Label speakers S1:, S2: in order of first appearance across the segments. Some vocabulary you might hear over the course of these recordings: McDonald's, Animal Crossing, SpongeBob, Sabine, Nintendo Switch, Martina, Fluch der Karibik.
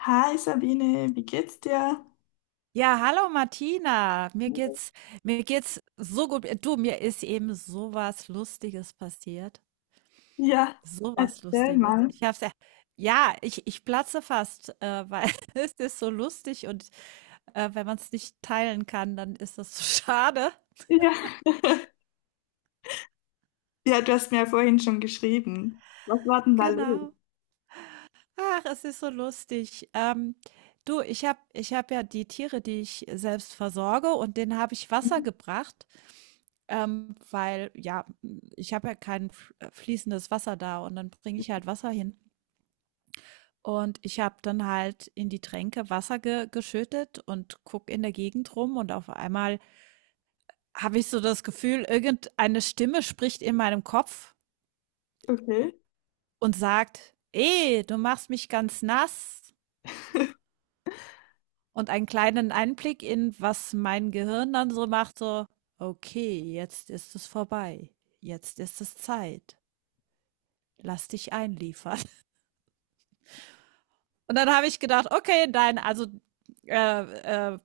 S1: Hi Sabine, wie geht's dir?
S2: Ja, hallo Martina. Mir geht's so gut. Du, mir ist eben so was Lustiges passiert.
S1: Ja,
S2: So was
S1: erzähl
S2: Lustiges.
S1: mal.
S2: Ich hab's ja, ja, ich platze fast, weil es ist so lustig und wenn man es nicht teilen kann, dann ist das so schade.
S1: Ja. Ja, du hast mir ja vorhin schon geschrieben. Was war denn da los?
S2: Genau. Ach, es ist so lustig. Du, ich hab ja die Tiere, die ich selbst versorge, und denen habe ich Wasser
S1: Mhm.
S2: gebracht. Weil ja, ich habe ja kein f fließendes Wasser da und dann bringe ich halt Wasser hin. Und ich habe dann halt in die Tränke Wasser ge geschüttet und guck in der Gegend rum, und auf einmal habe ich so das Gefühl, irgendeine Stimme spricht in meinem Kopf
S1: Okay.
S2: und sagt: "Eh, du machst mich ganz nass.“ Und einen kleinen Einblick in, was mein Gehirn dann so macht, so: „Okay, jetzt ist es vorbei. Jetzt ist es Zeit. Lass dich einliefern.“ Und dann habe ich gedacht, okay, nein, also äh, äh,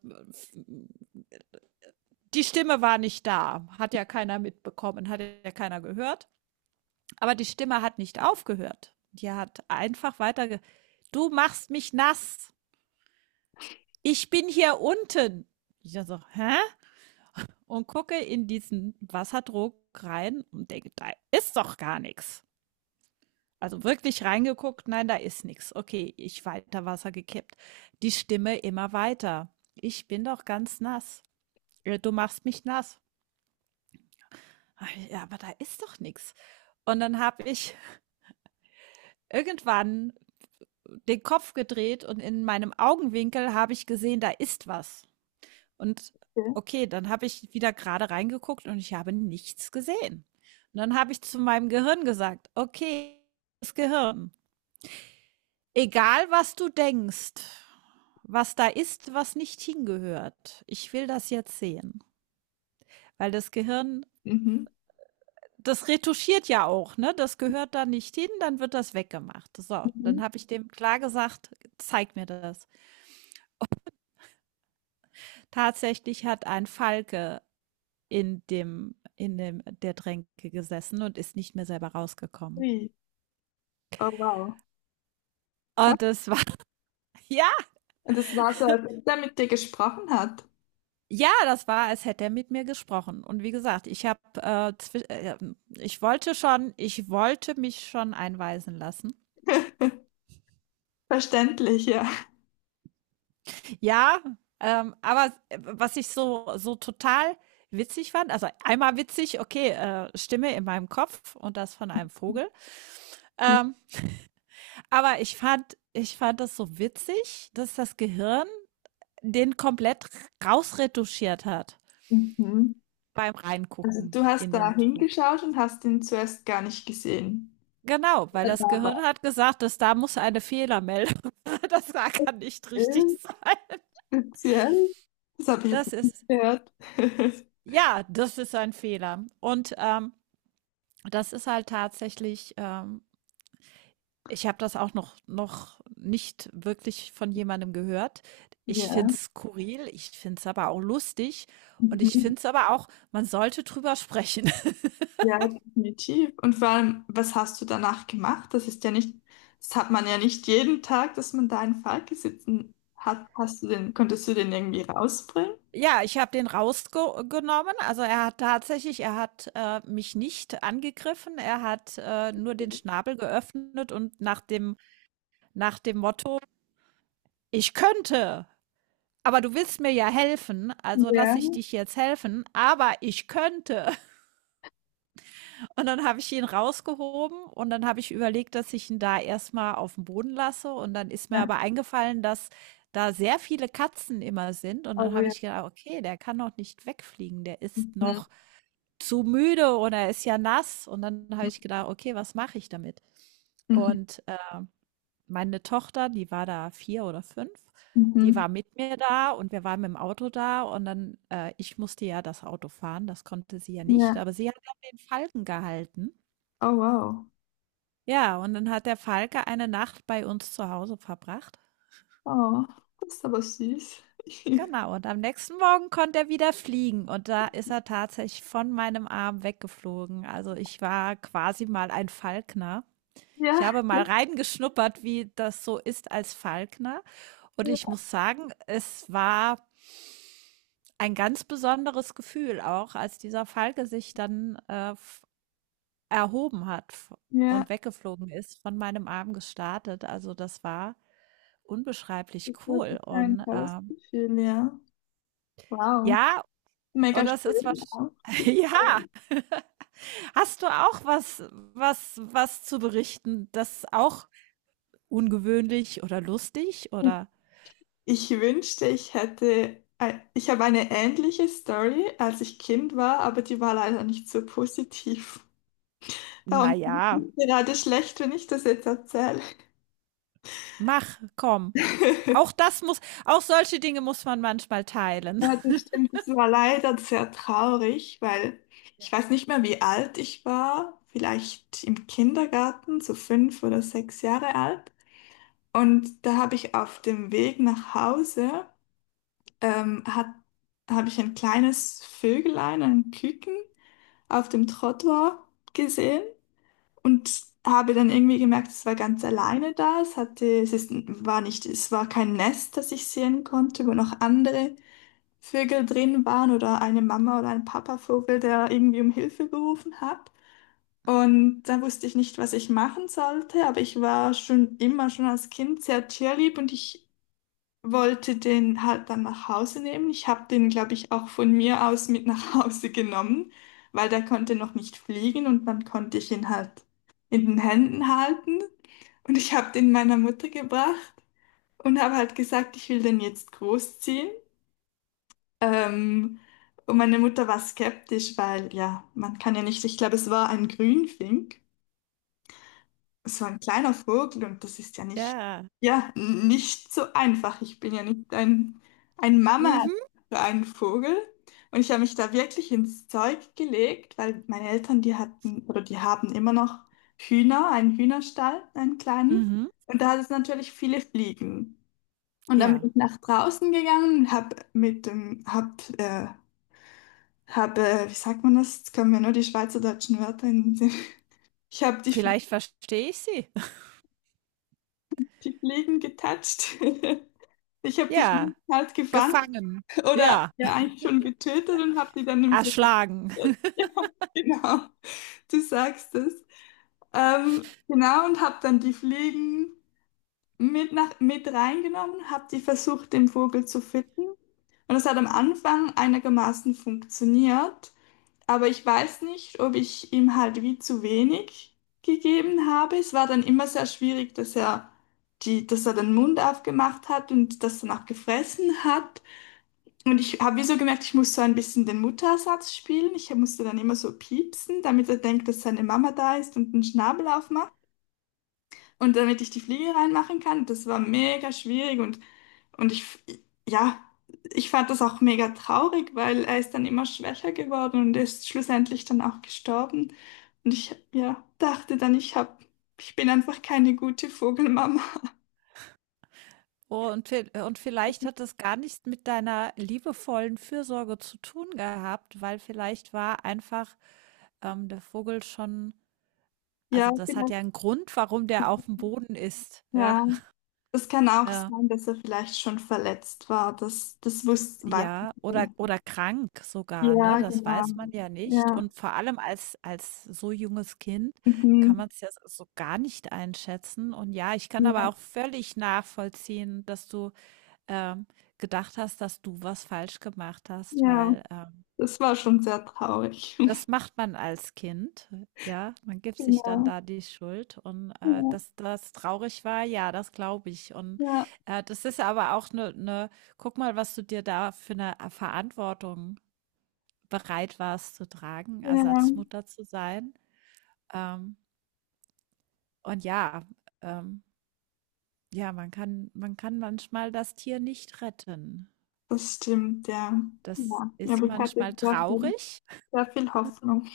S2: die Stimme war nicht da, hat ja keiner mitbekommen, hat ja keiner gehört. Aber die Stimme hat nicht aufgehört. Die hat einfach weiter. Ge du machst mich nass. Ich bin hier unten. Ich so, hä? Und gucke in diesen Wasserdruck rein und denke, da ist doch gar nichts. Also wirklich reingeguckt, nein, da ist nichts. Okay, ich weiter Wasser gekippt. Die Stimme immer weiter. Ich bin doch ganz nass. Du machst mich nass. Hab ich, ja, aber da ist doch nichts. Und dann habe ich irgendwann den Kopf gedreht und in meinem Augenwinkel habe ich gesehen, da ist was. Und
S1: Okay.
S2: okay, dann habe ich wieder gerade reingeguckt und ich habe nichts gesehen. Und dann habe ich zu meinem Gehirn gesagt, okay, das Gehirn, egal was du denkst, was da ist, was nicht hingehört, ich will das jetzt sehen. Weil das Gehirn,
S1: Mhm.
S2: das retuschiert ja auch, ne? Das gehört da nicht hin, dann wird das weggemacht. So, dann
S1: Mhm.
S2: habe ich dem klar gesagt: „Zeig mir das.“ Tatsächlich hat ein Falke in dem der Tränke gesessen und ist nicht mehr selber rausgekommen.
S1: Ui. Oh wow. Krass.
S2: Und das war ja,
S1: Und es war so, als ob der mit dir gesprochen hat.
S2: ja, das war, als hätte er mit mir gesprochen. Und wie gesagt, ich habe, zwi ich wollte schon ich wollte mich schon einweisen lassen.
S1: Verständlich, ja.
S2: Ja, aber was ich so so total witzig fand, also einmal witzig, okay, Stimme in meinem Kopf und das von einem Vogel. Ähm, aber ich fand das so witzig, dass das Gehirn den komplett rausretuschiert hat
S1: Mhm.
S2: beim
S1: Also
S2: Reingucken
S1: du hast
S2: in
S1: da
S2: den Druck.
S1: hingeschaut und hast ihn zuerst gar nicht gesehen.
S2: Genau, weil
S1: Ja, da
S2: das Gehirn
S1: war
S2: hat gesagt, dass da muss eine Fehlermeldung, das kann nicht richtig
S1: er.
S2: sein.
S1: Speziell. Das habe ich jetzt
S2: Das
S1: nicht
S2: ist,
S1: gehört.
S2: ja, das ist ein Fehler. Und das ist halt tatsächlich ich habe das auch noch nicht wirklich von jemandem gehört. Ich
S1: Ja.
S2: finde es skurril, ich finde es aber auch lustig und ich
S1: Mhm.
S2: finde es aber auch, man sollte drüber sprechen.
S1: Ja, definitiv. Und vor allem, was hast du danach gemacht? Das hat man ja nicht jeden Tag, dass man da einen Falke sitzen hat. Hast du den irgendwie rausbringen?
S2: Ja, ich habe den rausgenommen. Also, er hat tatsächlich er hat mich nicht angegriffen. Er hat, nur den Schnabel geöffnet und nach dem Motto: „Ich könnte, aber du willst mir ja helfen, also
S1: Ja,
S2: lasse ich dich jetzt helfen, aber ich könnte.“ Und dann habe ich ihn rausgehoben und dann habe ich überlegt, dass ich ihn da erstmal auf den Boden lasse, und dann ist mir
S1: ja,
S2: aber eingefallen, dass da sehr viele Katzen immer sind, und dann
S1: oh
S2: habe
S1: ja.
S2: ich gedacht: „Okay, der kann noch nicht wegfliegen, der ist
S1: Mhm.
S2: noch zu müde oder er ist ja nass.“ Und dann habe ich gedacht: „Okay, was mache ich damit?“
S1: Mhm.
S2: Und, meine Tochter, die war da 4 oder 5, die
S1: Mhm.
S2: war mit mir da und wir waren mit'm Auto da, und dann ich musste ja das Auto fahren, das konnte sie ja nicht,
S1: Ja,
S2: aber sie hat dann den Falken gehalten.
S1: oh wow.
S2: Ja, und dann hat der Falke eine Nacht bei uns zu Hause verbracht.
S1: Oh, das ist aber süß.
S2: Genau, und am nächsten Morgen konnte er wieder fliegen und da ist er tatsächlich von meinem Arm weggeflogen. Also ich war quasi mal ein Falkner. Ich
S1: Ja,
S2: habe mal reingeschnuppert, wie das so ist als Falkner. Und ich
S1: ja,
S2: muss sagen, es war ein ganz besonderes Gefühl auch, als dieser Falke sich dann erhoben hat v und
S1: ja,
S2: weggeflogen ist, von meinem Arm gestartet. Also, das war unbeschreiblich
S1: das war sicher
S2: cool
S1: ein
S2: und,
S1: tolles Gefühl, ja. Wow,
S2: ja, und
S1: mega
S2: das ist
S1: schön
S2: was
S1: auch. Die
S2: ja,
S1: Story.
S2: hast du auch was was zu berichten, das auch ungewöhnlich oder lustig oder
S1: Ich wünschte, ich habe eine ähnliche Story, als ich Kind war, aber die war leider nicht so positiv.
S2: na
S1: Darum
S2: ja,
S1: bin ich gerade schlecht, wenn ich das jetzt erzähle.
S2: mach, komm. Auch das muss auch solche Dinge muss man manchmal teilen.
S1: Ja, das stimmt. Das war leider sehr traurig, weil ich weiß nicht mehr, wie alt ich war. Vielleicht im Kindergarten, so fünf oder sechs Jahre alt. Und da habe ich auf dem Weg nach Hause ähm, hat, habe ich ein kleines Vögelein, ein Küken, auf dem Trottoir gesehen und habe dann irgendwie gemerkt, es war ganz alleine da. Es hatte, es ist, war nicht, es war kein Nest, das ich sehen konnte, wo noch andere Vögel drin waren, oder eine Mama oder ein Papavogel, der irgendwie um Hilfe gerufen hat. Und da wusste ich nicht, was ich machen sollte, aber ich war schon immer, schon als Kind sehr tierlieb, und ich wollte den halt dann nach Hause nehmen. Ich habe den, glaube ich, auch von mir aus mit nach Hause genommen, weil der konnte noch nicht fliegen, und dann konnte ich ihn halt in den Händen halten. Und ich habe den meiner Mutter gebracht und habe halt gesagt, ich will den jetzt großziehen. Ähm, und meine Mutter war skeptisch, weil ja, man kann ja nicht, ich glaube, es war ein Grünfink. Es war ein kleiner Vogel, und das ist
S2: Ja.
S1: ja, nicht so einfach. Ich bin ja nicht ein, ein Mama
S2: Mhm,
S1: für einen Vogel. Und ich habe mich da wirklich ins Zeug gelegt, weil meine Eltern, die hatten oder die haben immer noch Hühner, einen Hühnerstall, einen kleinen.
S2: mhm.
S1: Und da hat es natürlich viele Fliegen. Und dann bin
S2: Ja,
S1: ich nach draußen gegangen, habe mit dem, wie sagt man das? Jetzt kommen mir nur die schweizerdeutschen Wörter in den Sinn. Ich habe die,
S2: vielleicht verstehe ich sie.
S1: die Fliegen getatscht. Ich habe die
S2: Ja,
S1: Fliegen halt gefangen
S2: gefangen.
S1: oder
S2: Ja,
S1: ja eigentlich schon getötet und habe die dann im Flugzeug.
S2: erschlagen.
S1: Ja, genau. Du sagst es. Genau, und habe dann die Fliegen mit reingenommen, habe die versucht, den Vogel zu fitten. Und es hat am Anfang einigermaßen funktioniert. Aber ich weiß nicht, ob ich ihm halt wie zu wenig gegeben habe. Es war dann immer sehr schwierig, dass er den Mund aufgemacht hat und das danach gefressen hat. Und ich habe wie so gemerkt, ich muss so ein bisschen den Muttersatz spielen. Ich musste dann immer so piepsen, damit er denkt, dass seine Mama da ist und den Schnabel aufmacht. Und damit ich die Fliege reinmachen kann, das war mega schwierig, und ich, f- ja, ich fand das auch mega traurig, weil er ist dann immer schwächer geworden und ist schlussendlich dann auch gestorben. Und ich, ja, dachte dann, ich bin einfach keine gute Vogelmama.
S2: Und, und vielleicht hat das gar nichts mit deiner liebevollen Fürsorge zu tun gehabt, weil vielleicht war einfach der Vogel schon,
S1: Ja,
S2: also das hat
S1: vielleicht,
S2: ja einen Grund, warum der auf dem Boden ist. Ja,
S1: ja, es kann auch
S2: äh,
S1: sein, dass er vielleicht schon verletzt war. Das wusste, weiß ich
S2: ja
S1: nicht. Genau.
S2: oder krank sogar, ne?
S1: Ja,
S2: Das
S1: genau.
S2: weiß man ja nicht.
S1: Ja,
S2: Und vor allem als, als so junges Kind
S1: mhm.
S2: kann man es ja so gar nicht einschätzen. Und ja, ich kann
S1: Ja,
S2: aber auch völlig nachvollziehen, dass du ähm, gedacht hast, dass du was falsch gemacht hast,
S1: ja,
S2: weil,
S1: das war schon sehr traurig.
S2: das macht man als Kind, ja? Man gibt sich dann
S1: Genau.
S2: da die Schuld, und,
S1: Ja.
S2: dass das traurig war, ja, das glaube ich und,
S1: Ja,
S2: das ist aber auch eine, 'ne guck mal, was du dir da für eine Verantwortung bereit warst zu tragen,
S1: ja,
S2: Ersatzmutter zu sein. Ähm, und ja, ähm, ja, man kann manchmal das Tier nicht retten.
S1: das stimmt, ja.
S2: Das
S1: Ja, ja,
S2: ist
S1: aber ich hatte
S2: manchmal traurig.
S1: sehr viel Hoffnung.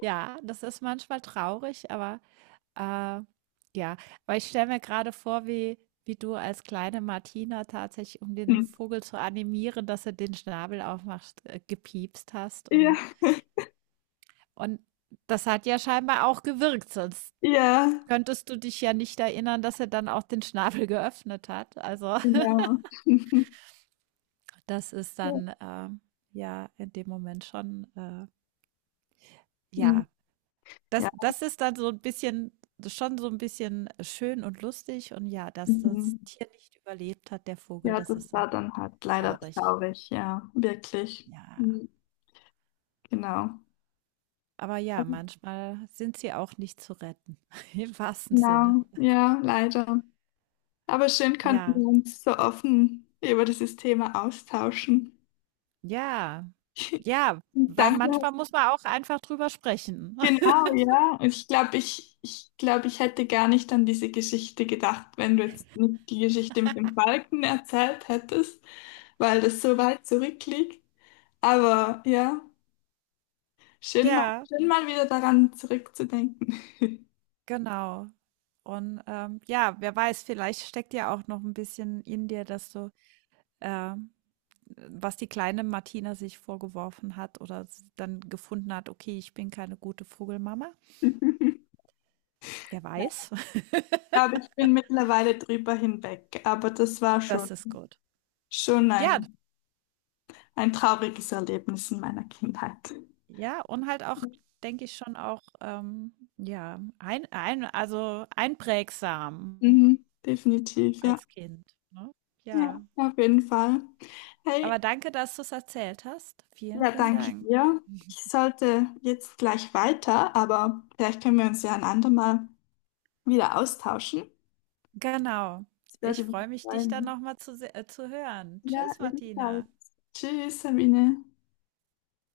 S2: Ja, das ist manchmal traurig, aber, äh, ja. Aber ich stelle mir gerade vor, wie du als kleine Martina tatsächlich, um den
S1: Hm.
S2: Vogel zu animieren, dass er den Schnabel aufmacht, gepiepst hast,
S1: Ja,
S2: und das hat ja scheinbar auch gewirkt, sonst
S1: ja,
S2: könntest du dich ja nicht erinnern, dass er dann auch den Schnabel geöffnet hat. Also,
S1: genau.
S2: das ist
S1: Ja.
S2: dann, ja, in dem Moment schon,
S1: Hm.
S2: ja,
S1: Ja,
S2: das ist dann so ein bisschen schön und lustig, und ja, dass
S1: mhm.
S2: das Tier nicht überlebt hat, der Vogel,
S1: Ja,
S2: das
S1: das
S2: ist dann
S1: war dann halt leider
S2: traurig.
S1: traurig, ja, wirklich.
S2: Ja.
S1: Hm. Genau.
S2: Aber
S1: Aber
S2: ja, manchmal sind sie auch nicht zu retten, im wahrsten Sinne.
S1: genau, ja, leider. Aber schön konnten
S2: Ja,
S1: wir uns so offen über dieses Thema austauschen.
S2: ja, ja, weil
S1: Danke.
S2: manchmal muss man auch einfach drüber sprechen.
S1: Genau, ja. Und ich glaube, ich hätte gar nicht an diese Geschichte gedacht, wenn du jetzt nicht die Geschichte mit dem Balken erzählt hättest, weil das so weit zurückliegt. Aber ja,
S2: Ja,
S1: schön mal wieder daran zurückzudenken.
S2: genau. Und, ja, wer weiß, vielleicht steckt ja auch noch ein bisschen in dir, dass du, ähm was die kleine Martina sich vorgeworfen hat oder dann gefunden hat, okay, ich bin keine gute Vogelmama. Wer weiß,
S1: Ich glaube, ich bin mittlerweile drüber hinweg, aber das war schon,
S2: das ist gut.
S1: schon
S2: Ja,
S1: ein, ein trauriges Erlebnis in meiner Kindheit.
S2: ja, und halt auch, denke ich schon auch, ja, also einprägsam
S1: Mhm, definitiv, ja.
S2: als Kind. Ne?
S1: Ja,
S2: Ja,
S1: auf jeden Fall.
S2: aber
S1: Hey,
S2: danke, dass du es erzählt hast. Vielen,
S1: ja,
S2: vielen
S1: danke
S2: Dank.
S1: dir. Ich sollte jetzt gleich weiter, aber vielleicht können wir uns ja ein andermal wieder austauschen.
S2: Genau.
S1: Ich werde
S2: Ich
S1: mich
S2: freue mich, dich dann
S1: freuen.
S2: nochmal zu, se- äh, zu hören.
S1: Ja,
S2: Tschüss,
S1: ebenfalls.
S2: Martina.
S1: Tschüss, Sabine.